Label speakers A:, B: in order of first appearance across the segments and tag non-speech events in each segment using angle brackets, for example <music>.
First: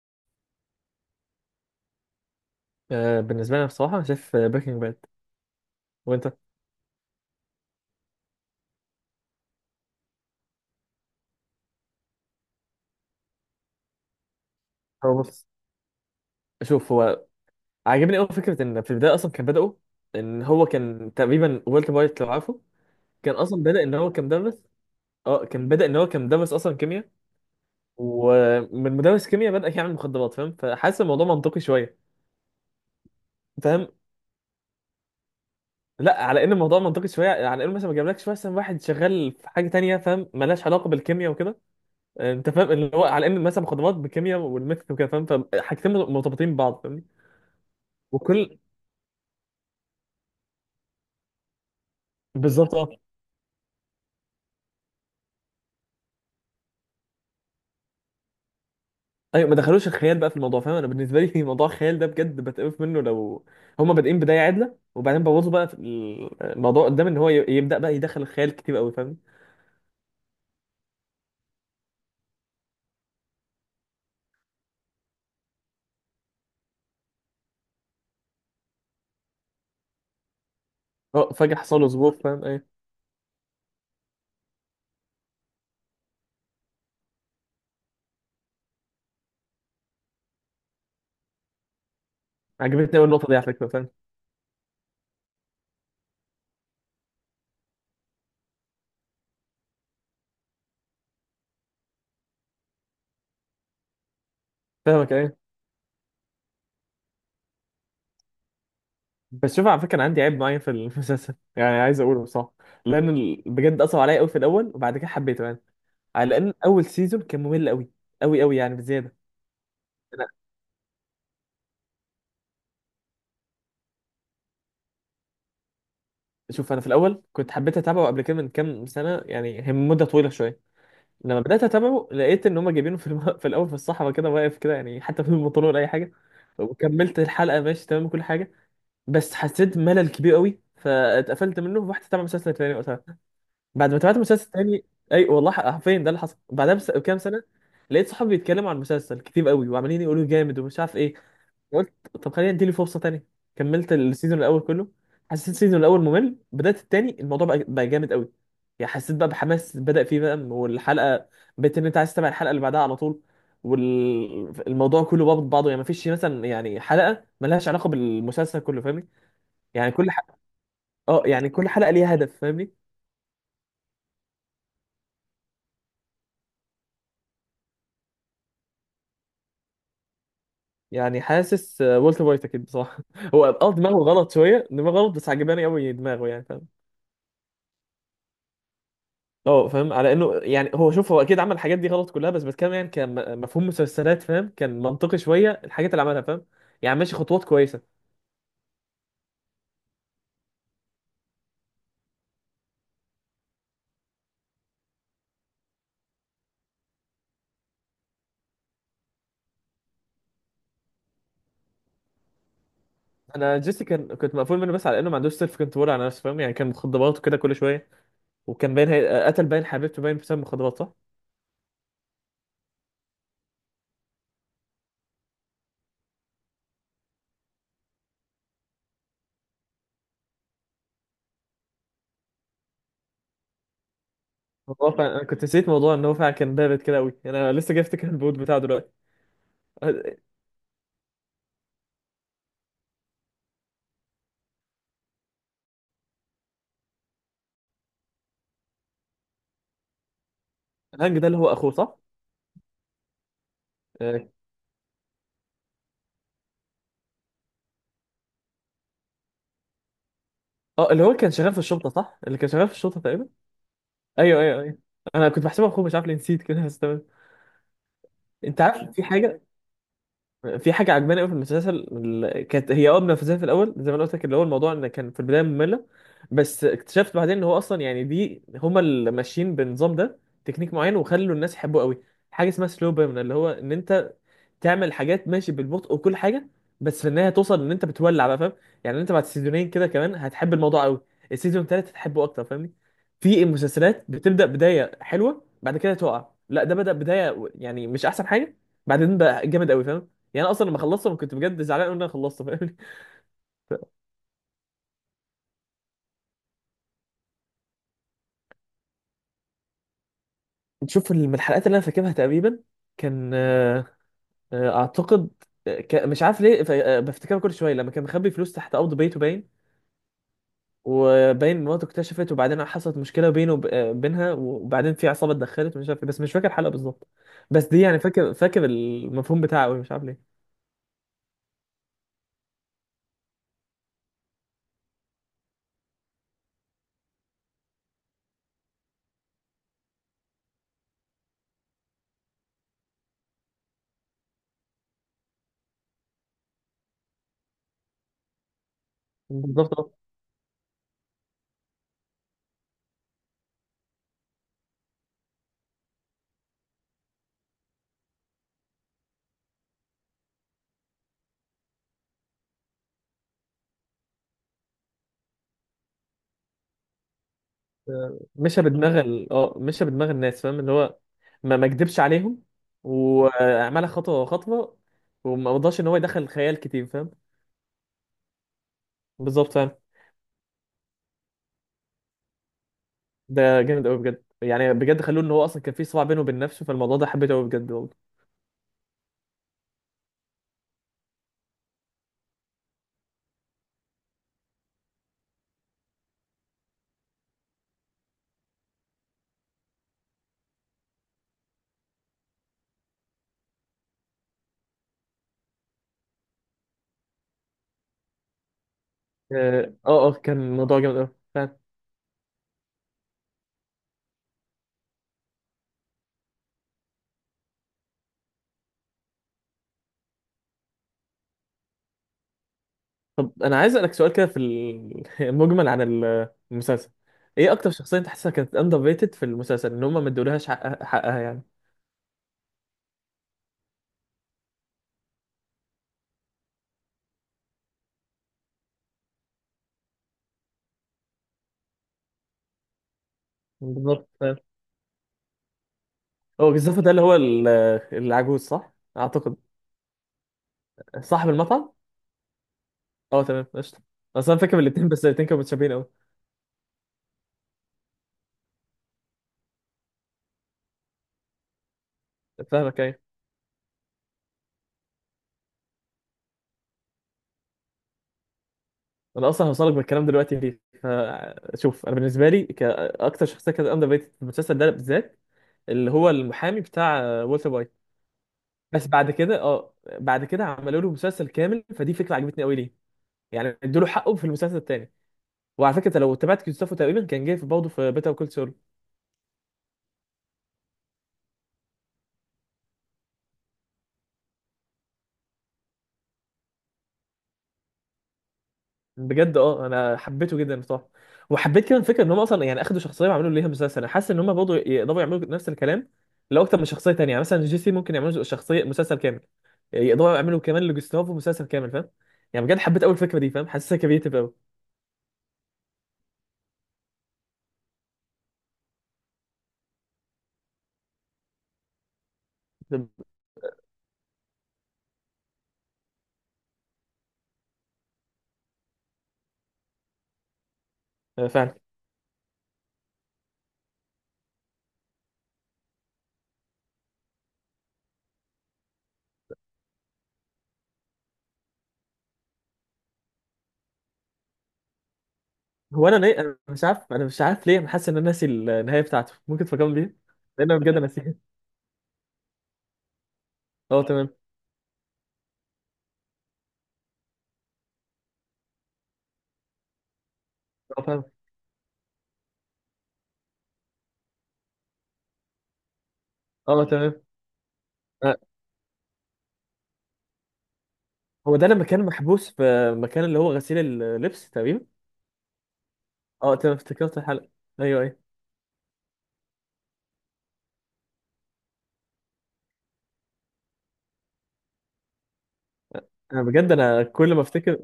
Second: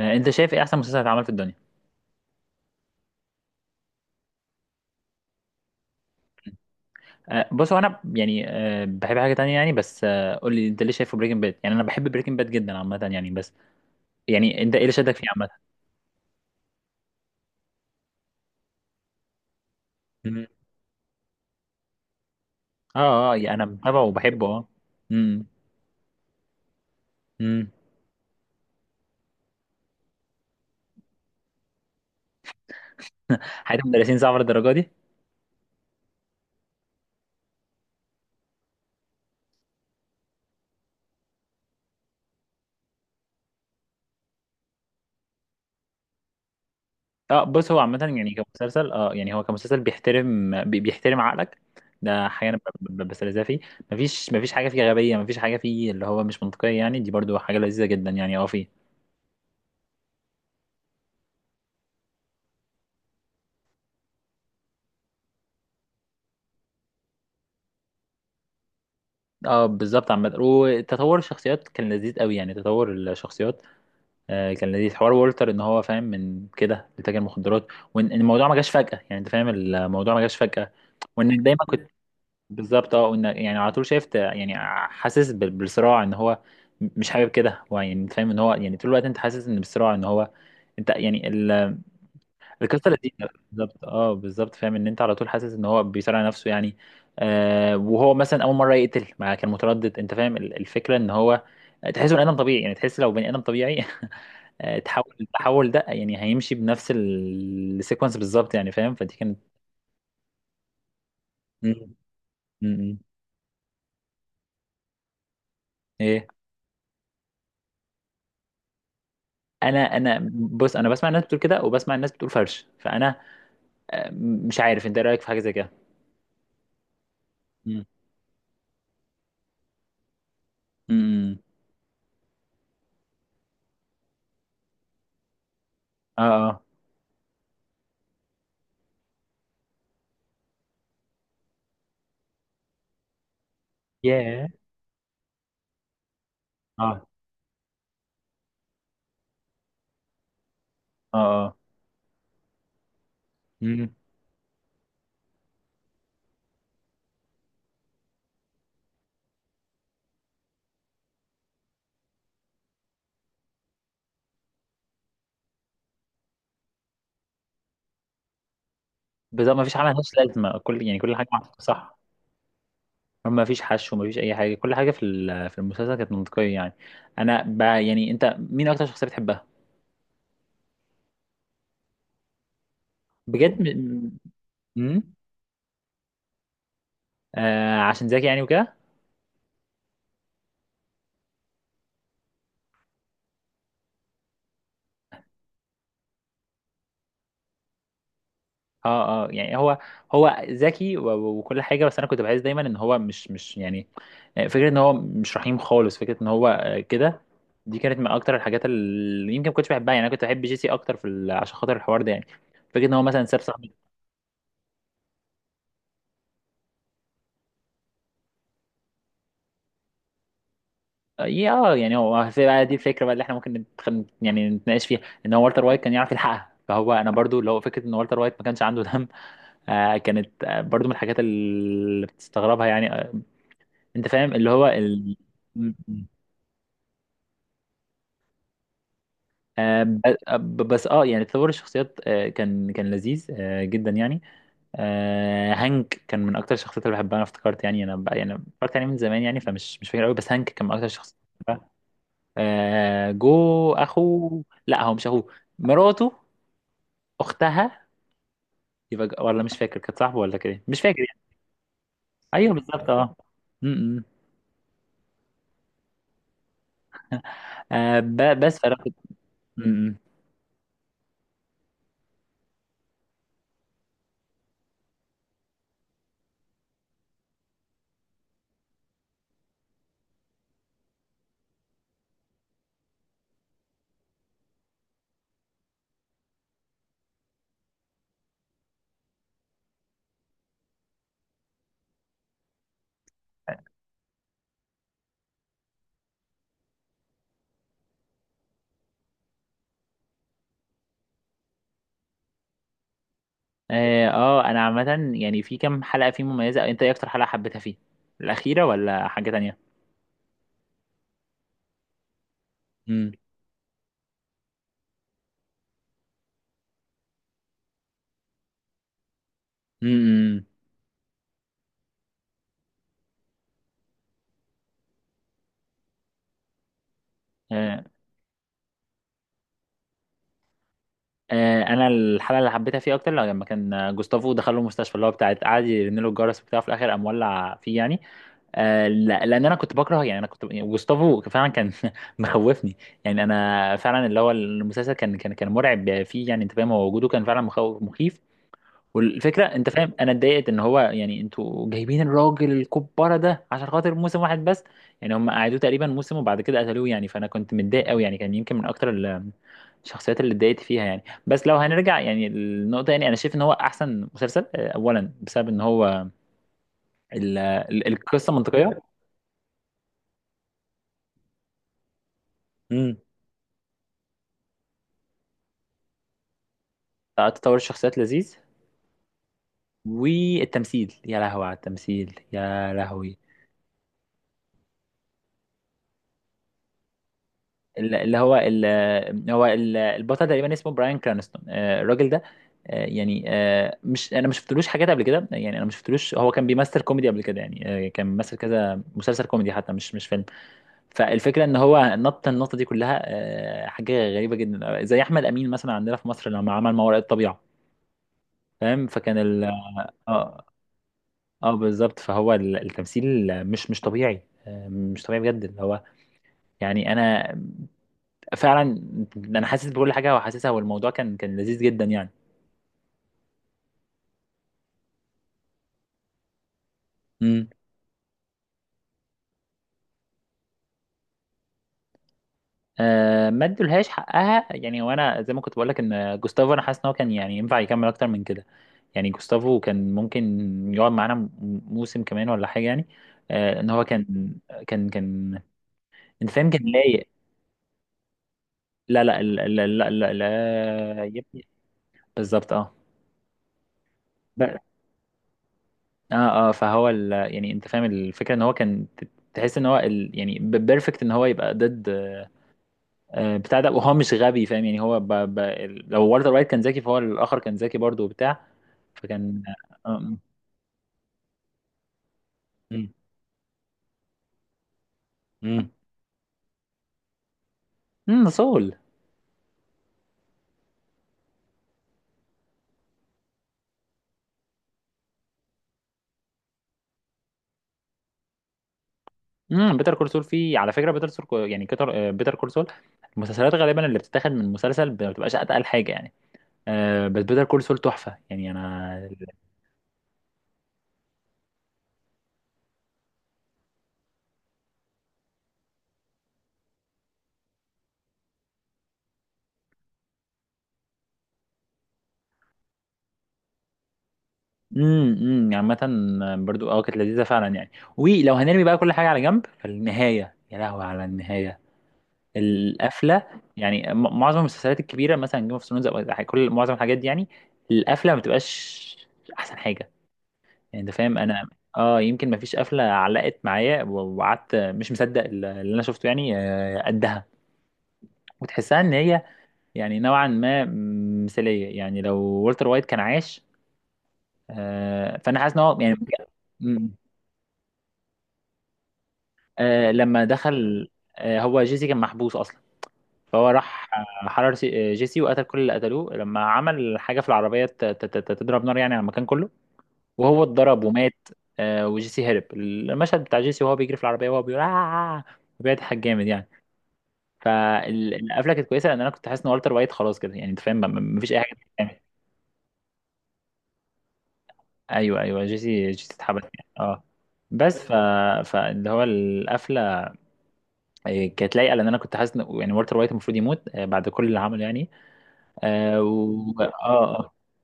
A: انت شايف ايه احسن مسلسل اتعمل في الدنيا؟
B: بالنسبة لي أنا بصراحة شايف بريكنج باد. وأنت؟
A: بص، هو انا بحب حاجه تانية يعني، بس قول لي انت ليه شايفه بريكنج باد. يعني انا بحب بريكنج باد جدا عامه يعني، بس يعني انت ايه اللي شدك
B: هو
A: فيه
B: بص
A: عامه؟
B: شوف هو عاجبني أوي فكرة إن في البداية أصلا كان بدأوا، إن
A: مم.
B: هو كان تقريبا والتر وايت لو عارفه.
A: اه،
B: كان
A: اه، يعني
B: أصلا
A: انا
B: بدأ إن
A: متابعه
B: هو
A: وبحبه،
B: كمدرس.
A: اه.
B: أه
A: امم.
B: كان بدأ إن هو كمدرس أصلا كيمياء.
A: امم.
B: ومن مدرس كيمياء بدأ يعمل مخدرات، فاهم؟ فحاسس الموضوع منطقي شوية.
A: حياه
B: فاهم؟
A: المدرسين صعبه للدرجه دي؟
B: لا، على إن الموضوع منطقي شوية، على إنه مثلا ما جابلكش مثلا واحد شغال في حاجة تانية فاهم، ملهاش علاقة بالكيمياء وكده. أنت فاهم اللي هو، على إن مثلا مخدرات بالكيمياء والميث وكده فاهم، فحاجتين مرتبطين ببعض، فاهمني؟
A: اه، بص، هو عامه يعني
B: وكل.
A: كمسلسل، اه يعني هو كمسلسل بيحترم بيحترم عقلك. ده حاجه انا
B: بالظبط، اه.
A: بستلذها فيه. مفيش حاجه فيه غبيه، مفيش حاجه فيه اللي هو مش منطقيه يعني، دي برضو حاجه لذيذه جدا يعني، اه.
B: ايوه، ما دخلوش الخيال بقى في الموضوع، فاهم؟ انا بالنسبه لي <laughs> موضوع الخيال ده بجد بتقف منه، لو هما بادئين بدايه عادله وبعدين بوظوا بقى في الموضوع قدام، ان هو يبدا بقى يدخل الخيال كتير قوي، فاهم؟
A: اه، بالظبط. عامة، وتطور الشخصيات كان لذيذ قوي يعني، تطور الشخصيات آه كان لذيذ. حوار وولتر ان هو فاهم من كده لتاجر مخدرات، وان إن الموضوع ما جاش فجأة يعني، انت فاهم الموضوع ما جاش فجأة،
B: اه،
A: وانك
B: فجاه
A: دايما
B: حصل له
A: كنت،
B: ظروف، فاهم ايه.
A: بالظبط، اه. وانك يعني على طول شايف يعني، حاسس بالصراع ان هو مش حابب كده هو، يعني انت فاهم ان هو يعني طول الوقت انت حاسس ان بالصراع ان هو، انت يعني، القصه
B: عجبتني قوي
A: لذيذه
B: النقطه دي على فكره،
A: بالظبط،
B: فاهم.
A: اه بالظبط. فاهم ان انت على طول حاسس ان هو بيصارع نفسه يعني. آه وهو مثلا اول مره يقتل ما كان متردد، انت فاهم الفكره ان هو تحسه بني ادم طبيعي يعني، تحس لو بني ادم طبيعي <laughs>
B: فاهمك
A: تحول،
B: ايه.
A: التحول ده يعني هيمشي بنفس السيكونس بالظبط يعني، فاهم؟ فدي كانت،
B: بس شوف على فكره، انا عندي عيب معين في <laughs> المسلسل يعني،
A: مم.
B: عايز اقوله بصراحه.
A: مم.
B: لان بجد اثر عليا قوي في الاول وبعد كده حبيته يعني،
A: ايه؟
B: على ان اول سيزون كان ممل قوي، قوي يعني بزياده.
A: انا
B: أنا-
A: انا بص، انا بسمع الناس بتقول كده وبسمع الناس بتقول فرش، فانا مش عارف انت ايه رايك في حاجه زي كده.
B: شوف انا في الاول كنت حبيت
A: مم.
B: اتابعه قبل كده من كام سنه، يعني هي مده طويله شويه.
A: مم.
B: لما بدات اتابعه لقيت ان هم جايبينه في في الاول في الصحراء كده واقف كده، يعني حتى بدون بنطلون ولا اي حاجه.
A: اه، اه.
B: وكملت الحلقه ماشي تمام كل حاجه، بس حسيت ملل كبير قوي فاتقفلت منه ورحت اتابع مسلسل تاني وقتها. بعد ما تابعت
A: ياه.
B: مسلسل تاني، اي والله حرفيا ده اللي حصل بعدها
A: اه،
B: بكام سنه، لقيت صحابي بيتكلموا عن المسلسل كتير قوي وعمالين يقولوا جامد ومش عارف ايه.
A: اه، اه.
B: قلت طب خلينا اديله فرصه تانية.
A: مم.
B: كملت السيزون الاول كله. حسيت السيزون الاول ممل، بدات التاني الموضوع بقى جامد قوي. يعني حسيت بقى بحماس بدا فيه بقى، والحلقه بقيت ان انت عايز تتابع الحلقه اللي بعدها على طول. والموضوع كله بابط بعضه، يعني مفيش مثلا يعني حلقه ملهاش علاقه بالمسلسل كله، فاهمني؟
A: بالظبط، مفيش حاجة
B: يعني
A: ملهاش لازمة، كل يعني كل
B: اه
A: حاجة
B: يعني
A: محطوطة،
B: كل حلقه
A: صح.
B: ليها هدف، فاهمني؟
A: مفيش حشو، مفيش أي حاجة، كل حاجة في في المسلسل كانت منطقية يعني. يعني أنت مين أكتر شخصية بتحبها؟
B: يعني حاسس، والتر وايت اكيد بصراحه. <laughs> هو
A: بجد،
B: اه دماغه
A: م...
B: غلط شويه، دماغه
A: م...
B: غلط، بس عجباني قوي دماغه يعني، فاهم؟
A: آه، عشان زكي يعني وكده؟
B: اه، فاهم على انه يعني هو، شوف هو اكيد عمل الحاجات دي غلط كلها، بس بتكلم يعني كان مفهوم مسلسلات فاهم، كان منطقي شويه الحاجات اللي عملها، فاهم؟ يعني ماشي خطوات كويسه.
A: اه اه. يعني هو، هو ذكي وكل حاجة، بس أنا كنت بحس دايما إن هو مش يعني فكرة إن هو مش رحيم خالص، فكرة إن هو كده، دي كانت من أكتر الحاجات اللي يمكن ما كنتش بحبها يعني. أنا كنت بحب جيسي أكتر في ال... عشان خاطر الحوار ده يعني، فكرة إن هو مثلا ساب
B: انا
A: صاحبه.
B: جيسي كان كنت مقفول منه، بس على انه ما عندوش سيلف كنترول على نفسه فاهم، يعني كان مخدرات وكده كل شويه. وكان باين قتل باين حبيبته باين بسبب مخدرات صح؟
A: يا اه، يعني هو في بقى دي الفكره بقى اللي احنا ممكن يعني نتناقش فيها، ان هو والتر وايت كان يعرف يلحقها، فهو انا برضو لو فكره ان والتر وايت ما كانش عنده دم، آه كانت برضو من الحاجات اللي بتستغربها يعني، آه. انت فاهم اللي هو
B: هو
A: ال...
B: فعلا انا كنت نسيت
A: م-
B: موضوع
A: م.
B: ان هو فعلا كان بارد كده قوي، انا لسه جاي افتكر البوت بتاعه دلوقتي.
A: آه بس اه، يعني تطور الشخصيات آه كان لذيذ آه جدا يعني. آه، هانك كان من اكتر الشخصيات اللي بحبها، انا افتكرت يعني، انا بقى يعني افتكرت يعني من زمان يعني، فمش مش فاكر قوي، بس هانك كان من اكتر الشخصيات.
B: الهانج ده اللي هو اخوه صح؟
A: آه، جو
B: اه.
A: اخوه، لا هو مش اخوه، مراته، اختها، يبقى ولا مش فاكر كانت صاحبه ولا كده إيه؟ مش فاكر
B: اللي هو
A: يعني.
B: كان شغال في الشرطه صح؟ اللي كان
A: ايوه
B: شغال في
A: بالظبط،
B: الشرطه
A: اه.
B: تقريبا.
A: م- م.
B: ايوه، ايوه، ايوه. انا كنت بحسبه اخوه، مش عارف ليه نسيت كده، بس تمام.
A: آه بس
B: انت
A: فرقت.
B: عارف في حاجه،
A: م- م.
B: في حاجه عجباني قوي في المسلسل. كانت هي اه منافسه في الاول زي ما انا قلت لك، اللي هو الموضوع ان كان في البدايه ممله. بس اكتشفت بعدين ان هو اصلا يعني دي هما اللي ماشيين بالنظام ده، تكنيك معين وخلوا الناس يحبوه قوي. حاجه اسمها سلو بيرن، اللي هو ان انت تعمل حاجات ماشي بالبطء وكل حاجه، بس في النهايه توصل ان انت بتولع بقى، فاهم؟ يعني انت بعد سيزونين كده كمان هتحب الموضوع قوي، السيزون التالت هتحبه اكتر، فاهمني؟ في مسلسلات بتبدا بدايه حلوه بعد كده تقع، لا ده بدا بدايه يعني مش احسن حاجه، بعدين بقى جامد قوي، فاهم؟ يعني انا اصلا لما خلصته انا كنت بجد زعلان أوي ان انا خلصته، فاهمني؟
A: اه. انا عامه يعني، في كام حلقه فيه مميزه، انت ايه اكتر حلقه حبيتها فيه؟ الاخيره ولا حاجه تانية؟
B: <laughs> تشوف من الحلقات اللي انا فاكرها تقريبا،
A: م-
B: كان آه، آه، اعتقد آه، ك- مش عارف ليه ف- آه، بفتكرها كل شويه، لما كان مخبي فلوس تحت ارض بيته باين،
A: م- م.
B: وباين مراته اكتشفت، وبعدين حصلت مشكله بينه بينها، وبعدين في عصابه اتدخلت مش عارف إيه، بس مش فاكر الحلقه بالظبط. بس دي
A: آه،
B: يعني فاكر، فاكر المفهوم بتاعه أوي، مش عارف ليه.
A: آه، انا الحلقه اللي حبيتها فيه اكتر لو لما كان جوستافو دخل له المستشفى اللي هو بتاعت، قعد يرن له الجرس بتاعه، في الاخر قام ولع فيه يعني. آه، لا لان انا كنت بكره يعني، انا كنت يعني جوستافو فعلا كان <laughs> مخوفني. يعني انا فعلا اللي هو المسلسل كان مرعب فيه يعني، انت فاهم، هو وجوده كان فعلا مخوف، مخيف. والفكره، انت فاهم،
B: بالظبط،
A: انا اتضايقت ان هو، يعني انتوا جايبين الراجل الكبارة ده عشان خاطر موسم واحد بس؟ يعني هم قعدوه تقريبا موسم وبعد كده قتلوه يعني، فانا كنت متضايق قوي يعني، كان يمكن من اكتر الشخصيات اللي اتضايقت فيها يعني. بس لو هنرجع يعني النقطة، يعني أنا شايف إن هو أحسن مسلسل، أولا بسبب إن هو القصة
B: مشى
A: منطقية.
B: بدماغ اه مشى بدماغ الناس فاهم، اللي هو ما ما كدبش عليهم،
A: مم.
B: وعملها خطوه خطوه، وما رضاش ان هو يدخل خيال كتير، فاهم؟
A: تطور الشخصيات لذيذ.
B: بالظبط، فاهم.
A: والتمثيل، يا لهوي على التمثيل، يا لهوي.
B: ده جامد قوي بجد يعني، بجد خلوه ان هو اصلا كان في صراع بينه وبين نفسه، فالموضوع ده حبيته قوي بجد
A: ال-
B: والله.
A: اللي هو ال- هو ال- البطل تقريبا اسمه براين كرانستون، الراجل ده مش، انا ما شفتلوش حاجات قبل كده يعني، انا ما شفتلوش، هو كان بيمثل كوميدي قبل كده يعني، كان بيمثل كذا مسلسل كوميدي حتى، مش فيلم. فالفكره ان هو نط النقطه دي كلها حاجه غريبه جدا، زي احمد امين مثلا عندنا في مصر لما عمل ما وراء الطبيعه. فاهم؟ فكان ال،
B: اه اه، كان
A: اه
B: الموضوع جامد قوي،
A: اه
B: فاهم.
A: بالظبط. فهو التمثيل مش طبيعي، مش طبيعي بجد، اللي هو يعني انا، فعلا انا حاسس بكل حاجه وحاسسها، والموضوع كان لذيذ جدا يعني.
B: طب انا عايز اسالك سؤال كده في <laughs> المجمل عن المسلسل.
A: امم.
B: ايه اكتر شخصيه انت حاسسها كانت اندر ريتد في المسلسل، ان هم ما ادولهاش حقها، حقها يعني.
A: آه، ما ادولهاش حقها، يعني وانا زي ما كنت بقول لك، ان جوستافو انا حاسس ان هو كان يعني ينفع يكمل اكتر من كده. يعني جوستافو كان ممكن يقعد معانا موسم كمان ولا حاجه يعني. آه، ان هو كان،
B: بالظبط.
A: كان انت فاهم
B: هو
A: كان
B: جزافة ده اللي
A: لايق.
B: هو العجوز صح؟
A: لا لا
B: اعتقد.
A: لا لا لا, لا, لا, لا, لا, لا, لا, لا, لا,
B: صاحب
A: لا
B: المطعم؟
A: بالظبط اه.
B: اه تمام، قشطة. اصل انا فاكر الاتنين، بس الاتنين كانوا متشابهين قوي.
A: اه، اه، فهو ال...، يعني انت فاهم الفكره ان هو كان تحس ان هو ال... يعني بيرفكت ان هو يبقى ضد
B: فاهمك ايه.
A: بتاع ده، وهو مش غبي فاهم يعني، هو ب... ب... ال- لو والتر وايت كان ذكي فهو الاخر كان ذكي برضه وبتاع.
B: انا
A: فكان
B: اصلا هوصلك بالكلام
A: آه،
B: دلوقتي ليه، فشوف انا بالنسبه لي
A: مم.
B: كاكتر شخصيه كانت اندر ريتد في المسلسل ده بالذات،
A: مم.
B: اللي هو المحامي بتاع والتر وايت.
A: امم، سول.
B: بس بعد كده، اه بعد كده عملوا له مسلسل كامل، فدي فكره عجبتني قوي ليه، يعني ادوا له حقه في المسلسل الثاني. وعلى فكره أنت لو تابعت جوستافو تقريبا كان جاي في برضه في بيتر كول.
A: امم، بيتر كول سول، فيه على فكره بيتر سول يعني، كتر بيتر كول سول. المسلسلات غالبا اللي بتتاخد من مسلسل ما بتبقاش اتقل حاجه يعني، آه. بس بيتر كول سول تحفه يعني، انا،
B: بجد اه انا حبيته جدا بصراحه. وحبيت كمان الفكره ان هم اصلا يعني اخدوا شخصيه وعملوا ليها مسلسل، انا حاسس ان هم برضه يقدروا يعملوا نفس الكلام لو اكتر من شخصيه تانية، يعني مثلا جيسي ممكن يعملوا شخصيه مسلسل كامل، يقدروا يعملوا كمان لجوستافو مسلسل كامل، فاهم؟ يعني بجد حبيت اول فكره دي فاهم، حاسسها كريتيف قوي.
A: امم، امم. يعني عامة، برضو اه كانت لذيذة فعلا يعني. ولو هنرمي بقى كل حاجة على جنب، فالنهاية، يا لهوي على النهاية. القفلة يعني، معظم المسلسلات الكبيرة، مثلا جيم اوف ثرونز او كل معظم الحاجات دي يعني، القفلة ما بتبقاش أحسن حاجة. يعني أنت فاهم، أنا
B: فعلا.
A: اه، يمكن ما فيش قفلة علقت معايا وقعدت مش مصدق اللي أنا شفته يعني، قدها. وتحسها إن هي يعني نوعا ما مثالية، يعني لو والتر وايت كان عايش، فأنا حاسس إن هو
B: هو
A: يعني
B: انا انا مش عارف،
A: <laughs>
B: انا مش عارف ليه انا حاسس ان انا ناسي النهايه بتاعته، ممكن تفكرني
A: آه
B: بيها؟
A: لما
B: لان انا بجد
A: دخل،
B: ناسيها.
A: آه هو جيسي كان محبوس اصلا، فهو
B: اه
A: راح
B: تمام.
A: حرر جيسي، وقتل كل اللي قتلوه لما عمل حاجه في العربيه تضرب نار يعني على المكان كله، وهو
B: اه
A: اتضرب
B: فاهم.
A: ومات. آه وجيسي هرب، المشهد بتاع جيسي وهو بيجري في العربيه وهو بيقول آه، بيضحك جامد يعني.
B: اه تمام. آه،
A: فالقفله كانت كويسه، لان انا كنت حاسس ان والتر وايت خلاص كده، يعني انت فاهم مفيش
B: هو
A: اي
B: ده
A: حاجه
B: لما كان
A: تتعمل.
B: محبوس في مكان اللي هو غسيل اللبس تقريبا.
A: ايوه، ايوه، جيسي
B: اه
A: اتحبس
B: تمام،
A: يعني،
B: افتكرت
A: اه.
B: الحلقه.
A: بس
B: ايوه
A: ف،
B: ايوه
A: فاللي هو القفله كانت لايقه، لان انا كنت حاسس إن، يعني والتر وايت المفروض يموت بعد كل اللي عمله يعني. اه
B: انا بجد
A: و...، اه،
B: انا كل ما
A: اه.
B: افتكر،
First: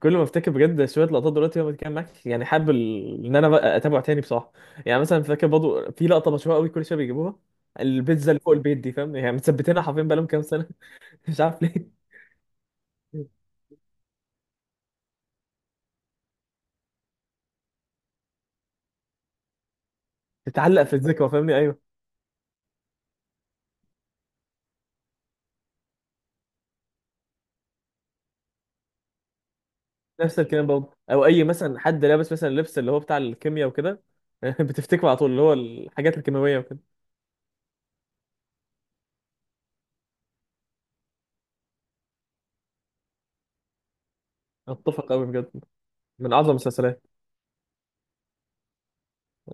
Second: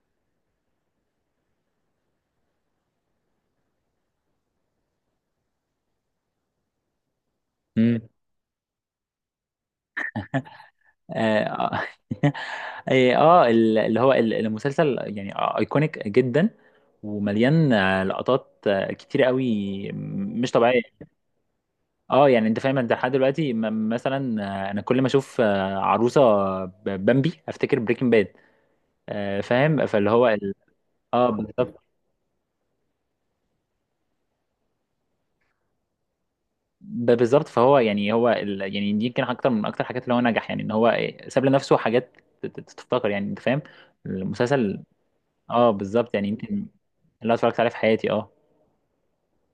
B: كل ما افتكر بجد شويه لقطات دلوقتي وأنا بتكلم معاك، يعني حابب ان انا بقى اتابعه تاني بصراحه. يعني مثلا فاكر برضه في لقطه مشهوره قوي كل شويه بيجيبوها،
A: مم.
B: البيتزا اللي فوق البيت دي فاهم، يعني مثبتينها حرفيا بقالهم كام سنه. <laughs> مش
A: اه،
B: عارف
A: آه.
B: ليه.
A: <laughs> إيه، المسلسل يعني ايكونيك جدا، ومليان لقطات كتير قوي، مش طبيعيه.
B: تتعلق في الذكرى، فاهمني؟ ايوه،
A: اه، يعني انت فاهم، انت لحد دلوقتي مثلا انا كل ما اشوف عروسه بامبي افتكر بريكنج باد. فاهم؟ فاللي هو
B: نفس
A: ال...
B: الكلام برضه. او
A: اه
B: اي مثلا
A: بالظبط،
B: حد لابس مثلا لبس اللي هو بتاع الكيمياء وكده <laughs> بتفتكره على طول، اللي هو الحاجات الكيماويه وكده.
A: بالظبط. فهو يعني هو ال...، يعني دي يمكن اكتر من اكتر حاجات اللي هو نجح يعني ان هو إيه، ساب لنفسه حاجات تفتكر يعني، انت فاهم المسلسل.
B: اتفق قوي بجد،
A: اه بالظبط، يعني
B: من
A: يمكن
B: اعظم
A: اللي
B: المسلسلات.
A: أنا اتفرجت عليه في حياتي، اه.